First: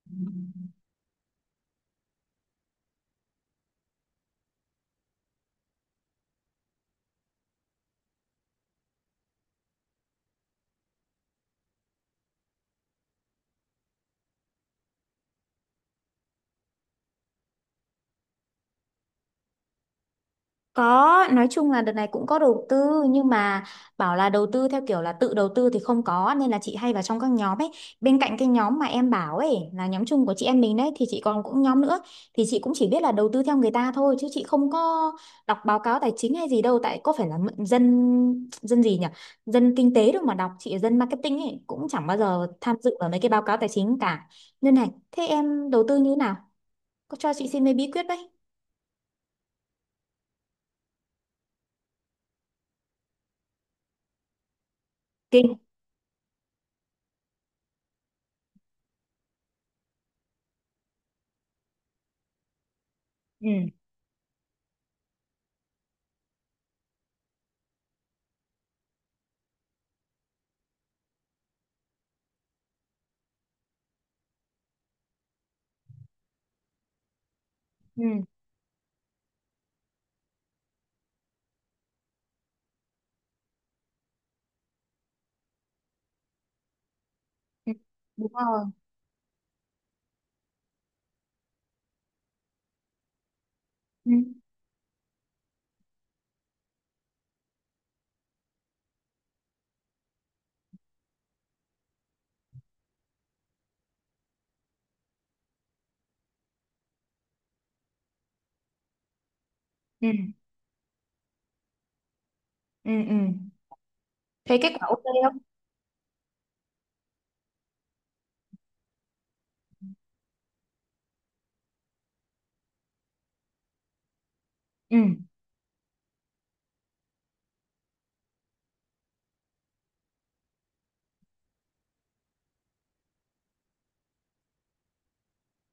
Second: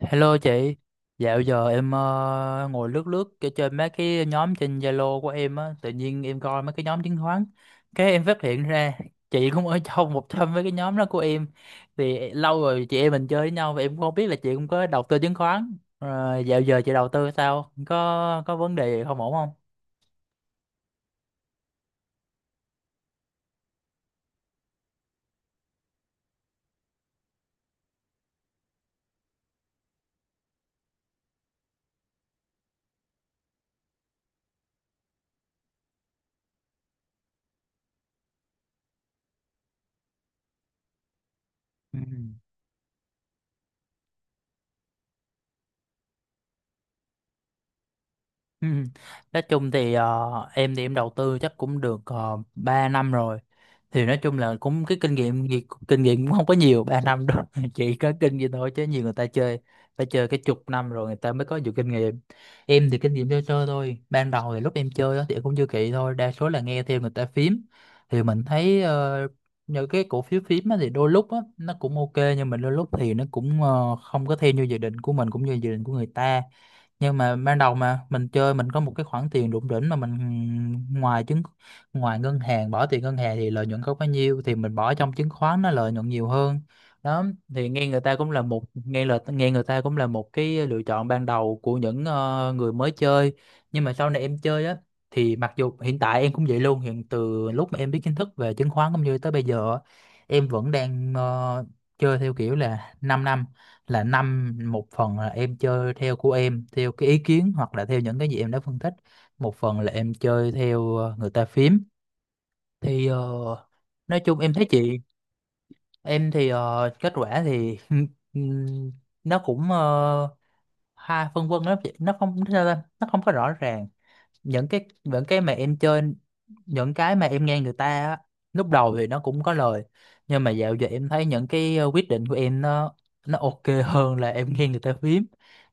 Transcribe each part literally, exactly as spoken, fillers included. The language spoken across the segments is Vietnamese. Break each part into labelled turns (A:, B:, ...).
A: Hello chị, dạo giờ em ờ, ngồi lướt lướt cái- trên mấy cái nhóm trên Zalo của em á, tự nhiên em coi mấy cái nhóm chứng khoán, cái em phát hiện ra chị cũng ở trong một trong mấy cái nhóm đó của em. Thì lâu rồi chị em mình chơi với nhau và em cũng không biết là chị cũng có đầu tư chứng khoán. Ờ, Dạo giờ chị đầu tư sao, có có vấn đề gì không ổn không?
B: Có, nói chung là đợt này cũng có đầu tư nhưng mà bảo là đầu tư theo kiểu là tự đầu tư thì không có nên là chị hay vào trong các nhóm ấy. Bên cạnh cái nhóm mà em bảo ấy là nhóm chung của chị em mình đấy thì chị còn cũng nhóm nữa thì chị cũng chỉ biết là đầu tư theo người ta thôi chứ chị không có đọc báo cáo tài chính hay gì đâu tại có phải là mượn dân dân gì nhỉ? Dân kinh tế đâu mà đọc, chị là dân marketing ấy cũng
A: Ừ.
B: chẳng bao giờ tham dự vào mấy cái báo cáo tài chính cả. Nên này, thế em đầu tư như thế nào? Có cho chị xin mấy bí quyết đấy.
A: Ừ. Nói chung thì ờ, em thì em đầu tư chắc cũng được uh, ba năm rồi, thì nói chung là cũng cái kinh nghiệm
B: Kinh.
A: gì- kinh nghiệm cũng không có nhiều ba năm đâu chỉ có kinh nghiệm thôi, chứ nhiều người ta chơi phải chơi cái chục năm rồi người ta mới có nhiều kinh nghiệm. Em thì kinh nghiệm chơi
B: Ừ.
A: chơi thôi, ban đầu thì lúc em chơi á thì em cũng chưa kỹ thôi, đa số là nghe theo người ta phím. Thì mình thấy ờ, những cái cổ phiếu phím á thì đôi lúc á nó cũng ok, nhưng mà đôi lúc thì nó cũng ờ, không có theo như dự định của mình cũng như dự định của người ta. Nhưng mà ban đầu mà
B: Ừ.
A: mình chơi, mình có một cái khoản tiền đụng đỉnh mà mình ngoài chứng ngoài ngân hàng, bỏ tiền ngân hàng thì lợi nhuận không bao nhiêu, thì mình bỏ trong chứng khoán nó lợi nhuận nhiều hơn đó. Thì
B: Ừ,
A: nghe người ta cũng
B: đúng
A: là một
B: rồi.
A: nghe là nghe người ta cũng là một cái lựa chọn ban đầu của những ờ, người mới chơi. Nhưng mà sau
B: Ừ,
A: này em chơi á, thì mặc dù hiện tại em cũng vậy luôn, hiện từ lúc mà em biết kiến thức về chứng khoán cũng như tới bây giờ á, em vẫn đang ờ, chơi theo kiểu là 5 năm năm, là năm một phần là em chơi theo của em, theo cái ý kiến hoặc là theo những cái gì em đã phân tích, một phần là
B: ừ,
A: em chơi theo ờ, người ta phím.
B: ừ,
A: Thì
B: ừ.
A: ờ, nói chung em
B: Thấy
A: thấy
B: kết quả
A: chị,
B: ok không?
A: em thì ờ, kết quả thì ừm, nó cũng ờ, ha phân vân lắm chị, nó không sao ta, nó không có rõ ràng. Những cái,
B: Ừ,
A: những cái mà em chơi, những cái mà em nghe người ta á, lúc đầu thì nó cũng có lời, nhưng mà dạo giờ em thấy những cái ờ, quyết định của em, nó nó ok hơn là em nghe người ta phím.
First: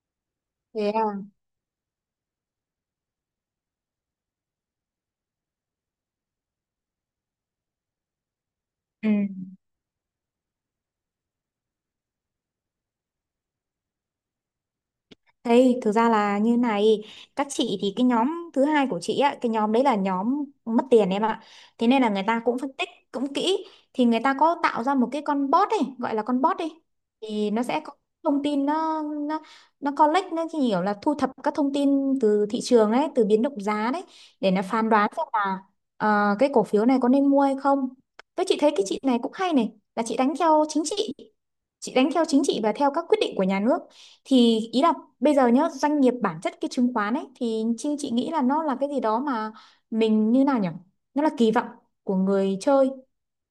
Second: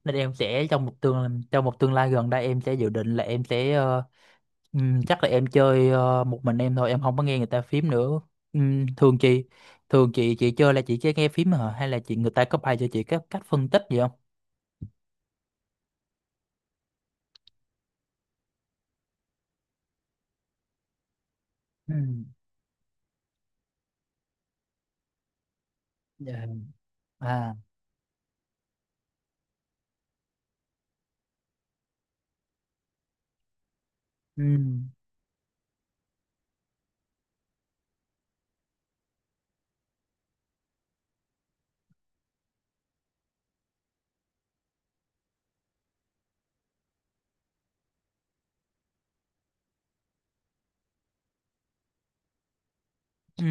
A: Nên em sẽ trong
B: thế
A: một
B: à?
A: tương trong một tương lai gần đây, em sẽ dự định là em sẽ ờ, ừm, chắc là em chơi ờ, một mình em thôi, em không có nghe người ta phím nữa. Ừm,
B: Ừ.
A: thường chị thường chị chị chơi là chị chỉ nghe phím hả, hay là chị người ta có bài cho chị các cách phân tích gì không?
B: Thế thực ra là như này, các chị thì cái nhóm thứ hai của chị á, cái nhóm đấy là nhóm mất tiền em ạ. Thế
A: Ừ.
B: nên là người ta cũng phân tích cũng kỹ thì người ta có tạo ra một cái con bot ấy, gọi là con
A: Dạ.
B: bot đi. Thì
A: À.
B: nó sẽ có thông tin nó nó nó collect nó chỉ hiểu là thu thập các thông tin từ thị trường ấy, từ biến động giá đấy
A: Ừ.
B: để nó phán đoán xem là ờ, cái cổ phiếu này có nên mua hay không. Tôi chị thấy cái chị này cũng hay này, là chị đánh theo chính trị. Chị đánh theo chính trị và theo các quyết định của nhà nước thì ý là bây giờ nhá, doanh nghiệp bản chất cái chứng khoán ấy thì chị, chị nghĩ là nó là cái gì đó mà mình như nào nhỉ? Nó là kỳ vọng của người chơi.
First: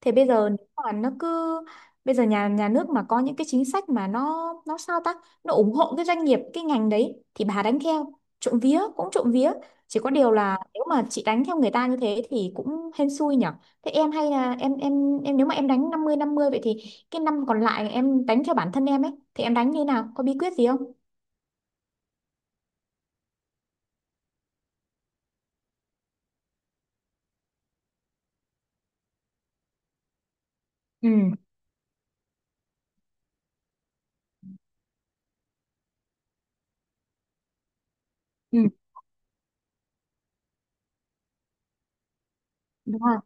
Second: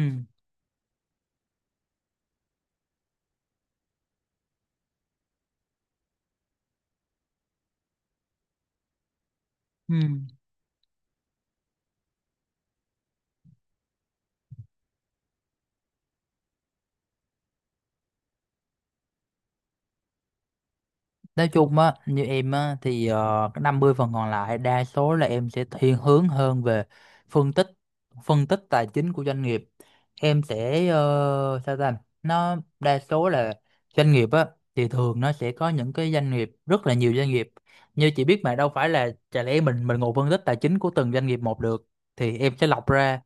B: Thế bây giờ nếu mà nó cứ bây giờ nhà nhà nước mà có những cái chính sách mà nó nó sao ta? Nó ủng hộ cái doanh nghiệp cái ngành đấy thì bà đánh theo. Trộm vía cũng trộm vía,
A: Ừ.
B: chỉ có điều là nếu mà chị đánh theo người ta như thế thì cũng hên xui nhỉ. Thế em hay là em em em nếu mà em đánh năm mươi năm mươi vậy thì cái năm còn lại em đánh theo bản thân em ấy thì em đánh như nào? Có bí quyết gì không?
A: Nói chung á, như em á thì ờ, cái năm mươi phần còn lại đa số là em sẽ thiên hướng hơn về phân tích, phân tích tài chính của doanh nghiệp. Em sẽ
B: Ừ.
A: ờ, sao ta, nó đa số là doanh nghiệp á thì thường nó sẽ có những cái doanh nghiệp, rất là nhiều doanh nghiệp như chị biết, mà
B: Ừ,
A: đâu phải là chả lẽ mình mình ngồi phân tích tài chính của từng doanh nghiệp một được. Thì em sẽ lọc
B: đúng rồi.
A: ra,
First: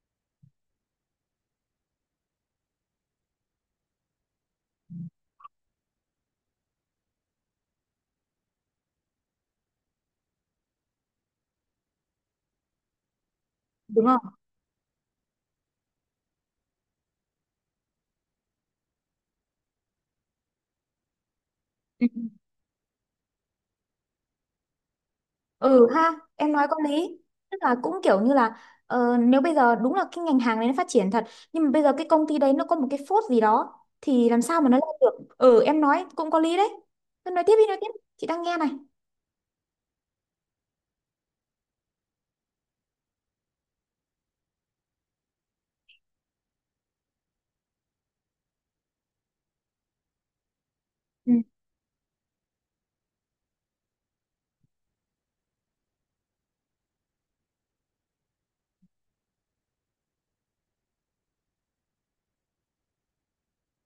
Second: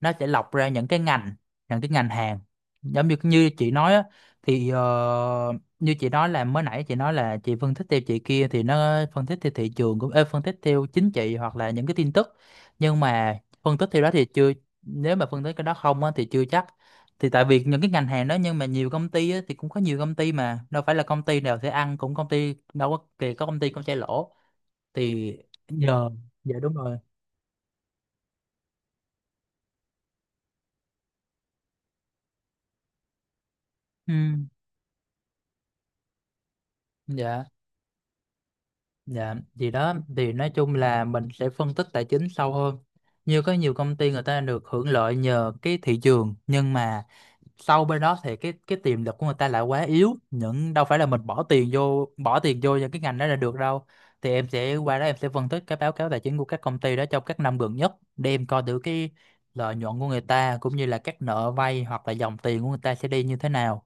A: nó sẽ lọc ra những cái ngành, những cái ngành hàng, giống như như chị nói á, thì ờ, như chị nói là mới nãy chị nói là chị phân tích theo chị kia, thì nó phân tích theo thị trường, cũng ê, phân tích theo chính trị hoặc là những cái tin tức. Nhưng mà phân tích theo
B: Đúng
A: đó
B: rồi.
A: thì chưa, nếu mà phân tích cái đó không á thì chưa chắc, thì tại vì những cái ngành hàng đó, nhưng mà nhiều công ty á, thì cũng có nhiều công ty mà đâu phải là công ty nào sẽ ăn,
B: Ừ.
A: cũng công ty đâu có kì, có công ty cũng sẽ lỗ. Thì
B: Ừ
A: giờ,
B: ha em
A: dạ
B: nói
A: đúng
B: có
A: rồi.
B: lý tức là cũng kiểu như là ờ, nếu bây giờ đúng là cái ngành hàng đấy nó phát triển thật nhưng mà bây giờ cái công ty đấy nó có một cái phốt gì đó
A: Ừ.
B: thì làm sao mà nó lên được. Ừ em nói cũng có lý đấy. Cứ
A: Dạ.
B: nói tiếp đi nói tiếp, chị đang nghe này.
A: Dạ, thì đó, thì nói chung là mình sẽ phân tích tài chính sâu hơn. Như có nhiều công ty người ta được hưởng lợi nhờ cái thị trường, nhưng mà sau bên đó thì cái cái tiềm lực của người ta lại quá yếu. Những đâu phải là mình
B: Ừ.
A: bỏ tiền vô bỏ tiền vô những cái ngành đó là được đâu. Thì em sẽ qua đó, em sẽ phân tích cái báo cáo tài chính của các công ty đó trong các năm gần nhất để em coi thử cái lợi nhuận của người ta, cũng như là các nợ vay hoặc là dòng tiền của người ta sẽ đi như thế nào.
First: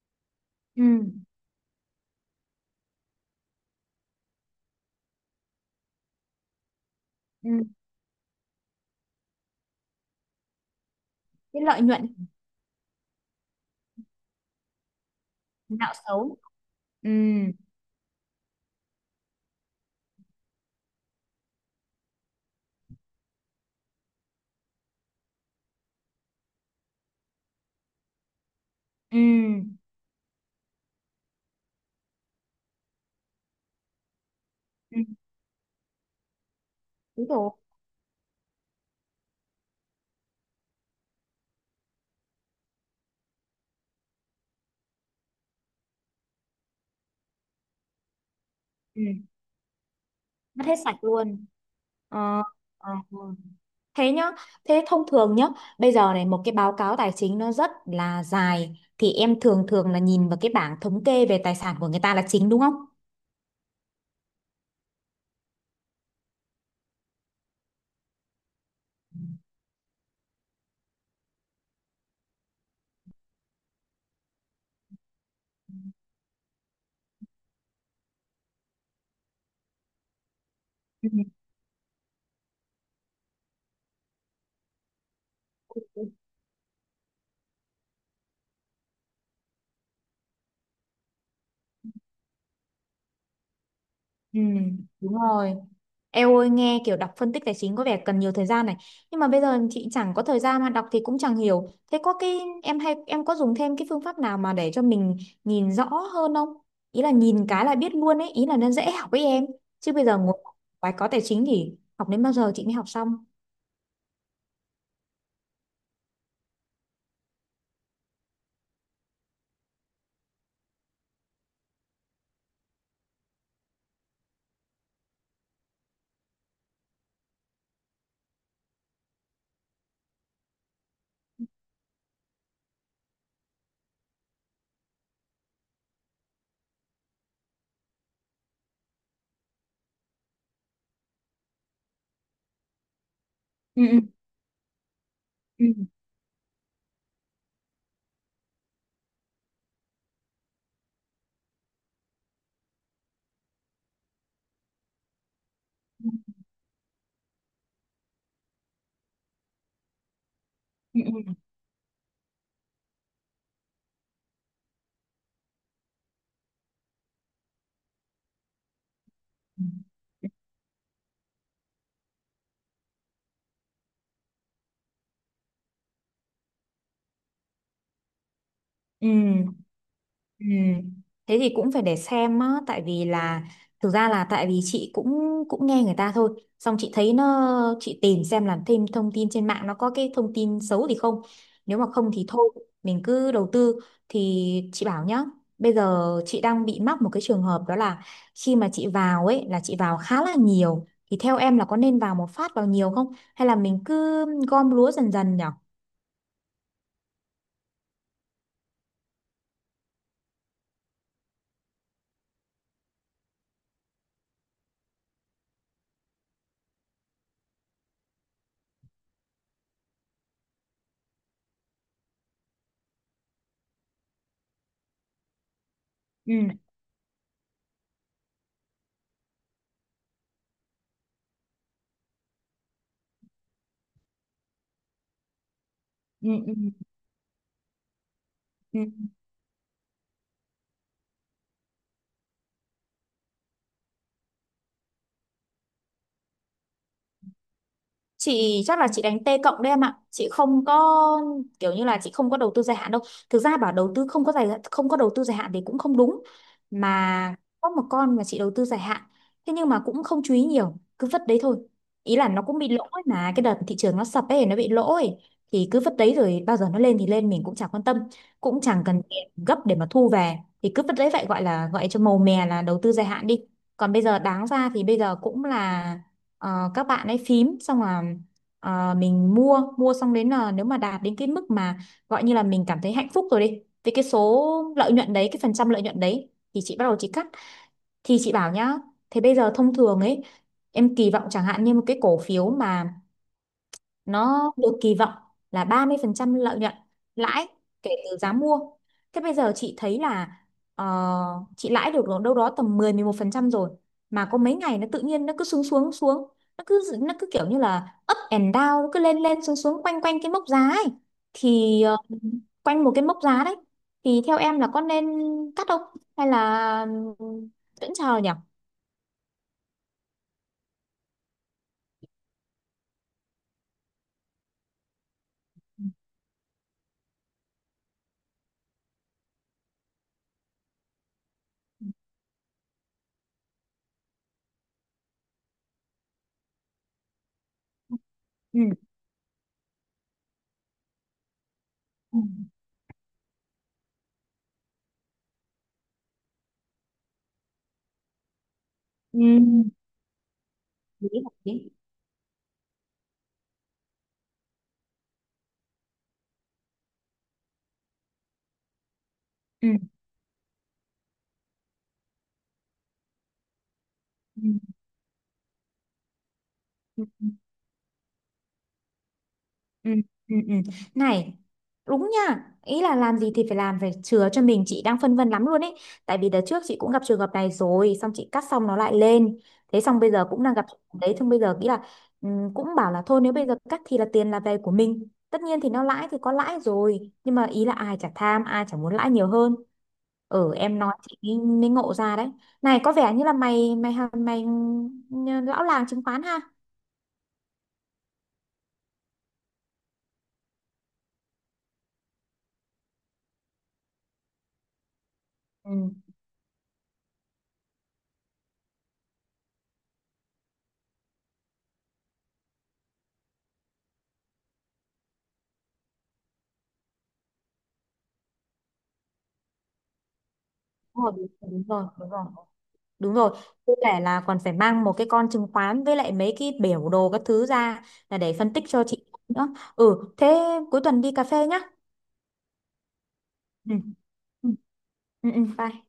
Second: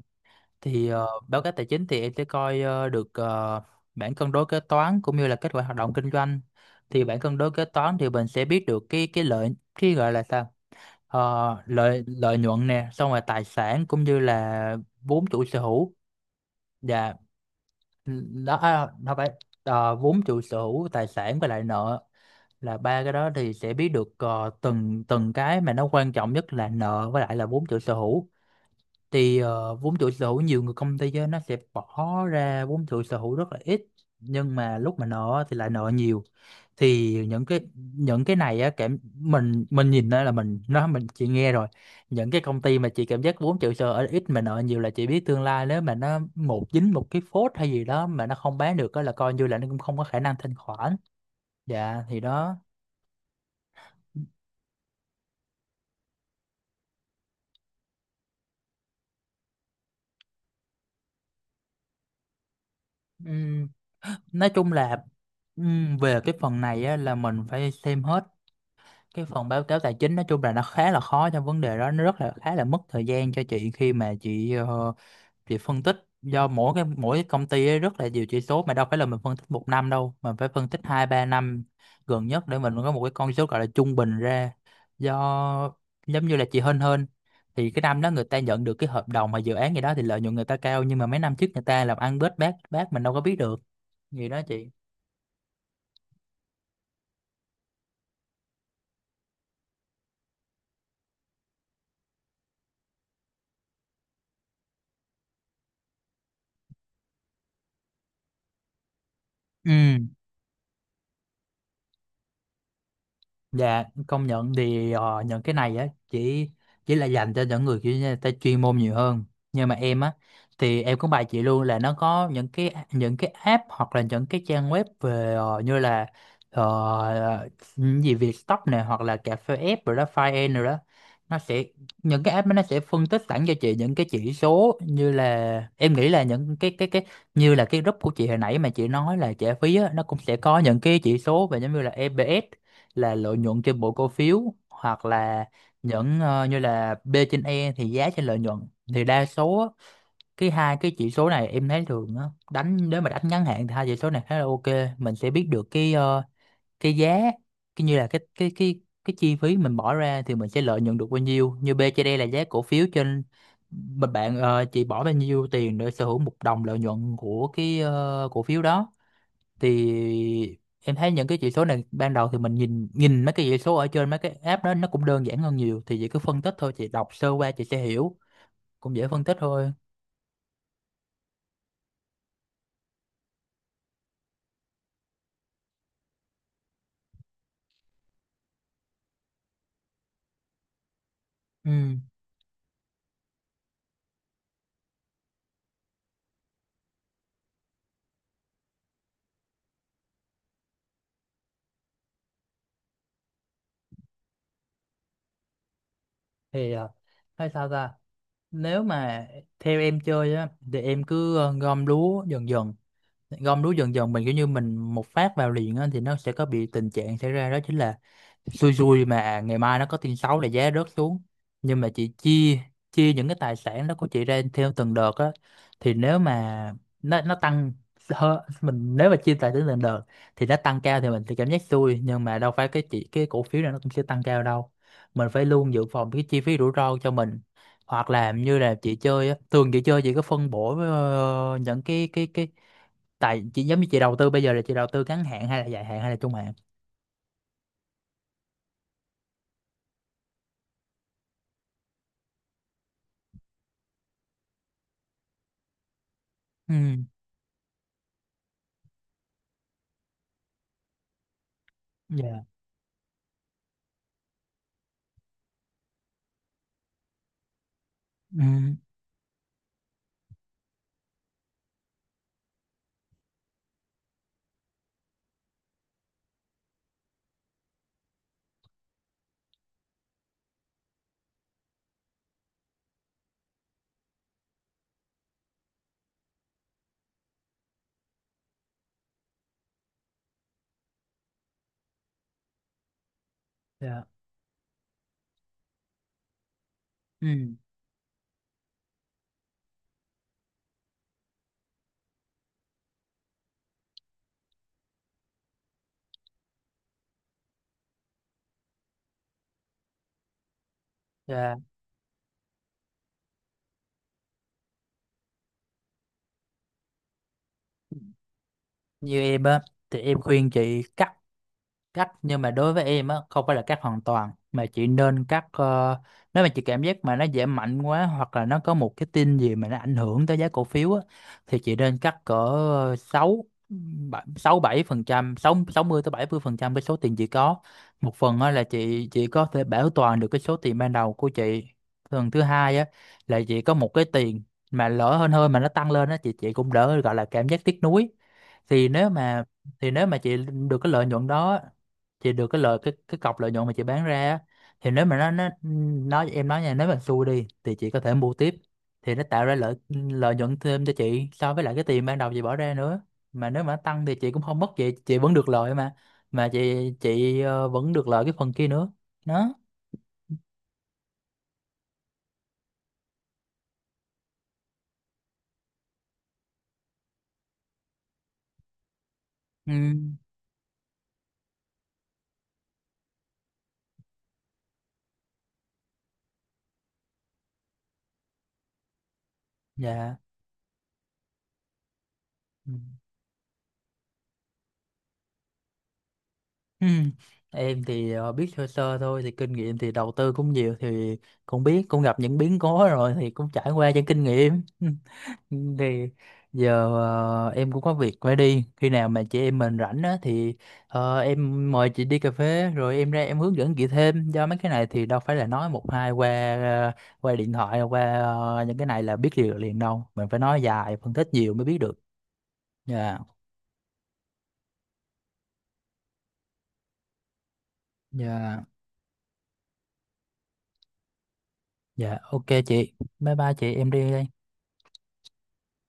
A: Thì ờ,
B: Ừ.
A: báo cáo tài chính thì em sẽ coi ờ, được, ờ, bảng cân đối kế toán cũng như là kết quả hoạt động kinh doanh. Thì bảng cân đối
B: Ừ.
A: kế toán thì mình sẽ biết được cái cái lợi, cái gọi là sao,
B: Cái
A: Ờ,
B: lợi
A: lợi
B: nhuận
A: lợi nhuận nè, xong rồi tài sản cũng như là vốn chủ sở
B: nạo
A: hữu
B: xấu. Ừ.
A: và đó. À, nó phải ờ, vốn chủ sở hữu, tài sản và lại nợ, là ba cái đó thì sẽ biết được ờ, từng từng cái mà nó quan trọng nhất là nợ với lại là vốn chủ sở hữu.
B: Ừ.
A: Thì ờ, vốn chủ sở hữu nhiều người công ty á, nó sẽ bỏ ra vốn chủ sở hữu rất là ít, nhưng mà lúc
B: Ừ,
A: mà nợ thì lại nợ nhiều. Thì
B: đúng
A: những
B: rồi.
A: cái, những cái này á, cảm mình, mình nhìn đó là mình nó mình chỉ nghe rồi, những cái công ty mà chị cảm giác vốn chủ sở hữu ít mà nợ nhiều là chị biết tương lai nếu mà nó một dính một cái phốt hay gì đó mà nó không bán được á là
B: Ừ.
A: coi như là nó cũng không có khả năng thanh
B: Mất hết
A: khoản.
B: sạch luôn.
A: Dạ, thì
B: Ờ.
A: đó.
B: Ờ. Thế nhá, thế thông thường nhá, bây giờ này một cái báo cáo tài chính nó rất là dài thì em thường thường là nhìn vào cái bảng thống kê về tài sản của người ta là chính đúng không?
A: Ừm, nói chung là ừm, về cái phần này á, là mình phải xem hết cái phần báo cáo tài chính. Nói chung là nó khá là khó trong vấn đề đó, nó rất là khá là mất thời gian cho chị khi mà chị ờ, chị phân tích, do mỗi cái mỗi cái công ty ấy rất là nhiều chỉ số, mà đâu phải là mình phân tích một năm đâu, mà phải phân tích hai
B: Ừ.
A: ba năm gần nhất để mình có một cái con số gọi là trung bình ra. Do giống như là chị Hên Hên thì cái năm đó người ta nhận được cái hợp đồng mà dự án gì đó thì lợi nhuận người ta cao, nhưng mà mấy năm trước người ta làm ăn bết bát bát mình đâu có biết được gì
B: Ừ,
A: đó chị.
B: đúng rồi. Eo ơi nghe kiểu đọc phân tích tài chính có vẻ cần nhiều thời gian này, nhưng mà bây giờ chị chẳng có thời gian mà đọc thì cũng chẳng hiểu. Thế có cái em hay em có dùng thêm cái phương pháp nào mà để cho mình nhìn rõ hơn không? Ý là nhìn cái là biết luôn ấy, ý là nó dễ học với em. Chứ bây
A: Ừ.
B: giờ ngồi bài có tài chính thì học đến bao giờ chị mới học xong?
A: Dạ, công nhận thì ờ, những cái này á chỉ chỉ là dành cho những người kiểu như người ta chuyên môn nhiều hơn. Nhưng mà em á thì em cũng bài chị luôn là nó có những cái, những cái app hoặc là những cái trang web về ờ, như là ờ, những gì Vietstock này hoặc là cà phê app rồi đó, Fine rồi đó. Nó sẽ, những cái app đó nó sẽ phân tích sẵn cho chị những cái chỉ số, như là em nghĩ là những cái cái cái như là cái group của chị hồi nãy mà chị nói là trả phí á, nó cũng sẽ có những cái chỉ số về, giống như là e pê ét là lợi nhuận trên
B: Ừ.
A: mỗi cổ phiếu, hoặc là
B: Ừ.
A: những ờ, như là P trên E thì giá trên lợi nhuận. Thì đa số á, cái hai cái chỉ số này em thấy thường á, đánh, nếu mà đánh ngắn hạn thì hai chỉ số này khá là ok. Mình sẽ biết được cái
B: Ừ.
A: ờ, cái giá, cái như là cái cái cái cái chi phí mình bỏ ra thì mình sẽ lợi nhuận
B: Ừ.
A: được bao nhiêu, như P trên E là giá cổ phiếu trên, mà bạn ờ, chỉ bỏ bao nhiêu tiền để sở hữu một đồng lợi nhuận của cái ờ, cổ phiếu đó.
B: Ừ.
A: Thì em thấy những cái chỉ số này ban đầu thì mình nhìn, nhìn mấy cái chỉ số ở trên mấy cái app đó nó cũng đơn giản hơn nhiều, thì chị cứ phân tích thôi, chị đọc sơ qua chị sẽ hiểu, cũng dễ
B: Ừ.
A: phân tích thôi.
B: Ừ. Thế thì cũng phải để xem á, tại vì là thực ra là tại vì chị cũng cũng nghe người ta thôi, xong chị thấy nó chị tìm xem là thêm thông tin trên mạng nó có cái thông tin xấu thì không. Nếu mà
A: Ừ.
B: không thì thôi, mình cứ đầu tư thì chị bảo nhá. Bây giờ chị đang bị mắc một cái trường hợp đó là khi mà chị vào ấy là chị vào khá là nhiều thì theo em là có nên vào một phát vào nhiều không hay là mình cứ gom lúa dần dần nhỉ?
A: Thì ờ, hay sao ta, nếu mà theo em chơi á thì em cứ ờ, gom lúa dần dần. Gom lúa dần dần, mình kiểu như mình một phát vào liền á thì nó sẽ có bị tình trạng xảy ra, đó chính là xui xui mà ngày mai nó có tin xấu là giá rớt xuống. Nhưng mà chị chia, chia những cái tài sản đó của chị ra theo từng đợt á, thì nếu
B: Ừ.
A: mà nó nó tăng, hơ- mình nếu mà chia tài sản từng đợt thì nó tăng cao thì mình sẽ cảm giác xui, nhưng mà đâu phải cái chỉ cái cổ phiếu này nó cũng sẽ tăng cao đâu, mình phải luôn dự phòng cái
B: Ừ.
A: chi phí rủi ro cho mình. Hoặc là như là
B: Ừ.
A: chị chơi á, thường chị chơi chị có phân bổ ờ, những cái cái cái, tại chị giống như chị đầu tư bây giờ là chị đầu tư ngắn hạn hay là dài hạn hay là trung hạn.
B: Chị chắc là chị đánh T cộng đấy em ạ, chị không có kiểu như là chị không có đầu tư dài hạn đâu. Thực ra bảo đầu tư không có dài không có đầu tư dài hạn thì cũng không đúng,
A: Ừ.
B: mà có một con mà chị đầu tư dài hạn, thế nhưng mà cũng không chú ý nhiều cứ vứt đấy thôi, ý là nó
A: Dạ.
B: cũng bị lỗ ấy, mà cái đợt thị trường nó sập ấy nó bị lỗ ấy thì cứ vứt đấy rồi bao giờ nó lên thì lên mình cũng chẳng quan tâm, cũng
A: Ừ.
B: chẳng cần tiền gấp để mà thu về thì cứ vứt đấy vậy, gọi là gọi cho màu mè là đầu tư dài hạn đi. Còn bây giờ đáng ra thì bây giờ cũng là ờ, các bạn ấy phím xong là ờ, mình mua mua xong đến là nếu mà đạt đến cái mức mà gọi như là mình cảm thấy hạnh phúc rồi đi thì cái số lợi nhuận đấy cái phần trăm lợi nhuận đấy thì chị bắt đầu chị cắt. Thì chị bảo nhá, thế bây giờ thông thường ấy em kỳ vọng chẳng hạn như một cái cổ phiếu mà
A: Dạ.
B: nó được kỳ vọng là ba mươi phần trăm lợi nhuận
A: Ừ.
B: lãi kể từ giá mua. Thế bây giờ chị thấy là ờ, chị lãi được đâu đó tầm mười mười một phần trăm rồi mà có mấy ngày nó tự nhiên nó cứ xuống xuống xuống, nó cứ nó cứ kiểu như là up and down nó cứ lên lên xuống xuống quanh quanh cái mốc giá ấy
A: Dạ.
B: thì ờ, quanh một cái mốc giá đấy thì theo em là có nên cắt không hay là vẫn chờ nhỉ?
A: Như em á thì em khuyên chị cắt, cắt nhưng mà đối với em á không phải là cắt hoàn toàn, mà chị nên cắt ờ, nếu mà chị cảm giác mà nó giảm mạnh quá hoặc là nó có một cái tin gì mà nó ảnh hưởng tới giá cổ phiếu á, thì chị nên cắt cỡ sáu, sáu bảy phần trăm, sáu, sáu mươi tới bảy mươi phần trăm cái số tiền chị có. Một phần á
B: Ừ.
A: là chị chị có thể bảo toàn được cái số tiền ban đầu của chị,
B: Ừ.
A: phần thứ hai á là chị có một cái tiền mà lỡ hơn hơn mà nó tăng lên á, chị chị cũng đỡ gọi là cảm giác tiếc nuối. Thì nếu mà, thì nếu mà chị được cái lợi nhuận đó, chị được cái lợi, cái cái cọc lợi nhuận mà chị bán ra á, thì nếu mà nó nó nói, em nói nha, nếu mà xui đi thì chị có thể mua tiếp, thì nó tạo ra
B: Ừ.
A: lợi lợi nhuận thêm cho chị so với lại cái tiền ban đầu chị bỏ ra nữa. Mà nếu mà nó tăng thì chị cũng không mất gì, chị vẫn được lợi mà, mà chị
B: Ừ.
A: chị ờ, vẫn được lợi cái phần kia nữa. Đó.
B: Ừ, ừ, ừ. Này đúng nha, ý là làm gì thì phải làm phải chừa cho mình, chị đang phân vân lắm luôn ấy, tại vì đợt trước chị cũng gặp trường hợp này rồi xong chị cắt xong nó lại lên, thế xong bây
A: Ừ.
B: giờ cũng đang gặp trường hợp đấy xong bây giờ nghĩ là ừ, cũng bảo là thôi nếu bây giờ cắt thì là tiền là về của mình, tất nhiên thì nó lãi thì có lãi rồi nhưng mà ý là ai chả tham ai chả muốn lãi nhiều hơn.
A: Dạ.
B: Ừ em nói chị mới mới ngộ ra đấy.
A: Ừ.
B: Này có vẻ như là mày mày mày, mày ừ, lão làng chứng khoán ha.
A: Ừ. Em thì ờ, biết sơ sơ thôi, thì kinh nghiệm thì đầu tư cũng nhiều, thì cũng biết, cũng gặp những biến cố rồi thì cũng trải qua những kinh nghiệm. Ừ.
B: Ừ,
A: Thì giờ ờ, em cũng có việc phải đi, khi nào mà chị em mình rảnh á thì ờ, em mời chị đi cà phê rồi em ra em hướng dẫn chị thêm, do mấy cái này thì đâu phải là nói một hai qua ờ, qua điện thoại qua ờ, những cái này là biết liền liền đâu, mình phải nói dài
B: đúng rồi,
A: phân tích nhiều
B: đúng
A: mới biết
B: rồi,
A: được.
B: đúng rồi. Đúng
A: Dạ.
B: rồi, với cả là còn phải mang một cái con chứng khoán với lại mấy cái biểu đồ các thứ ra là để phân
A: Dạ.
B: tích cho chị nữa. Ừ, thế cuối tuần đi cà phê nhá.
A: Dạ, ok chị, bye bye chị,
B: Ừ.
A: em đi đây.
B: Ừ, ừ, ừ, bye.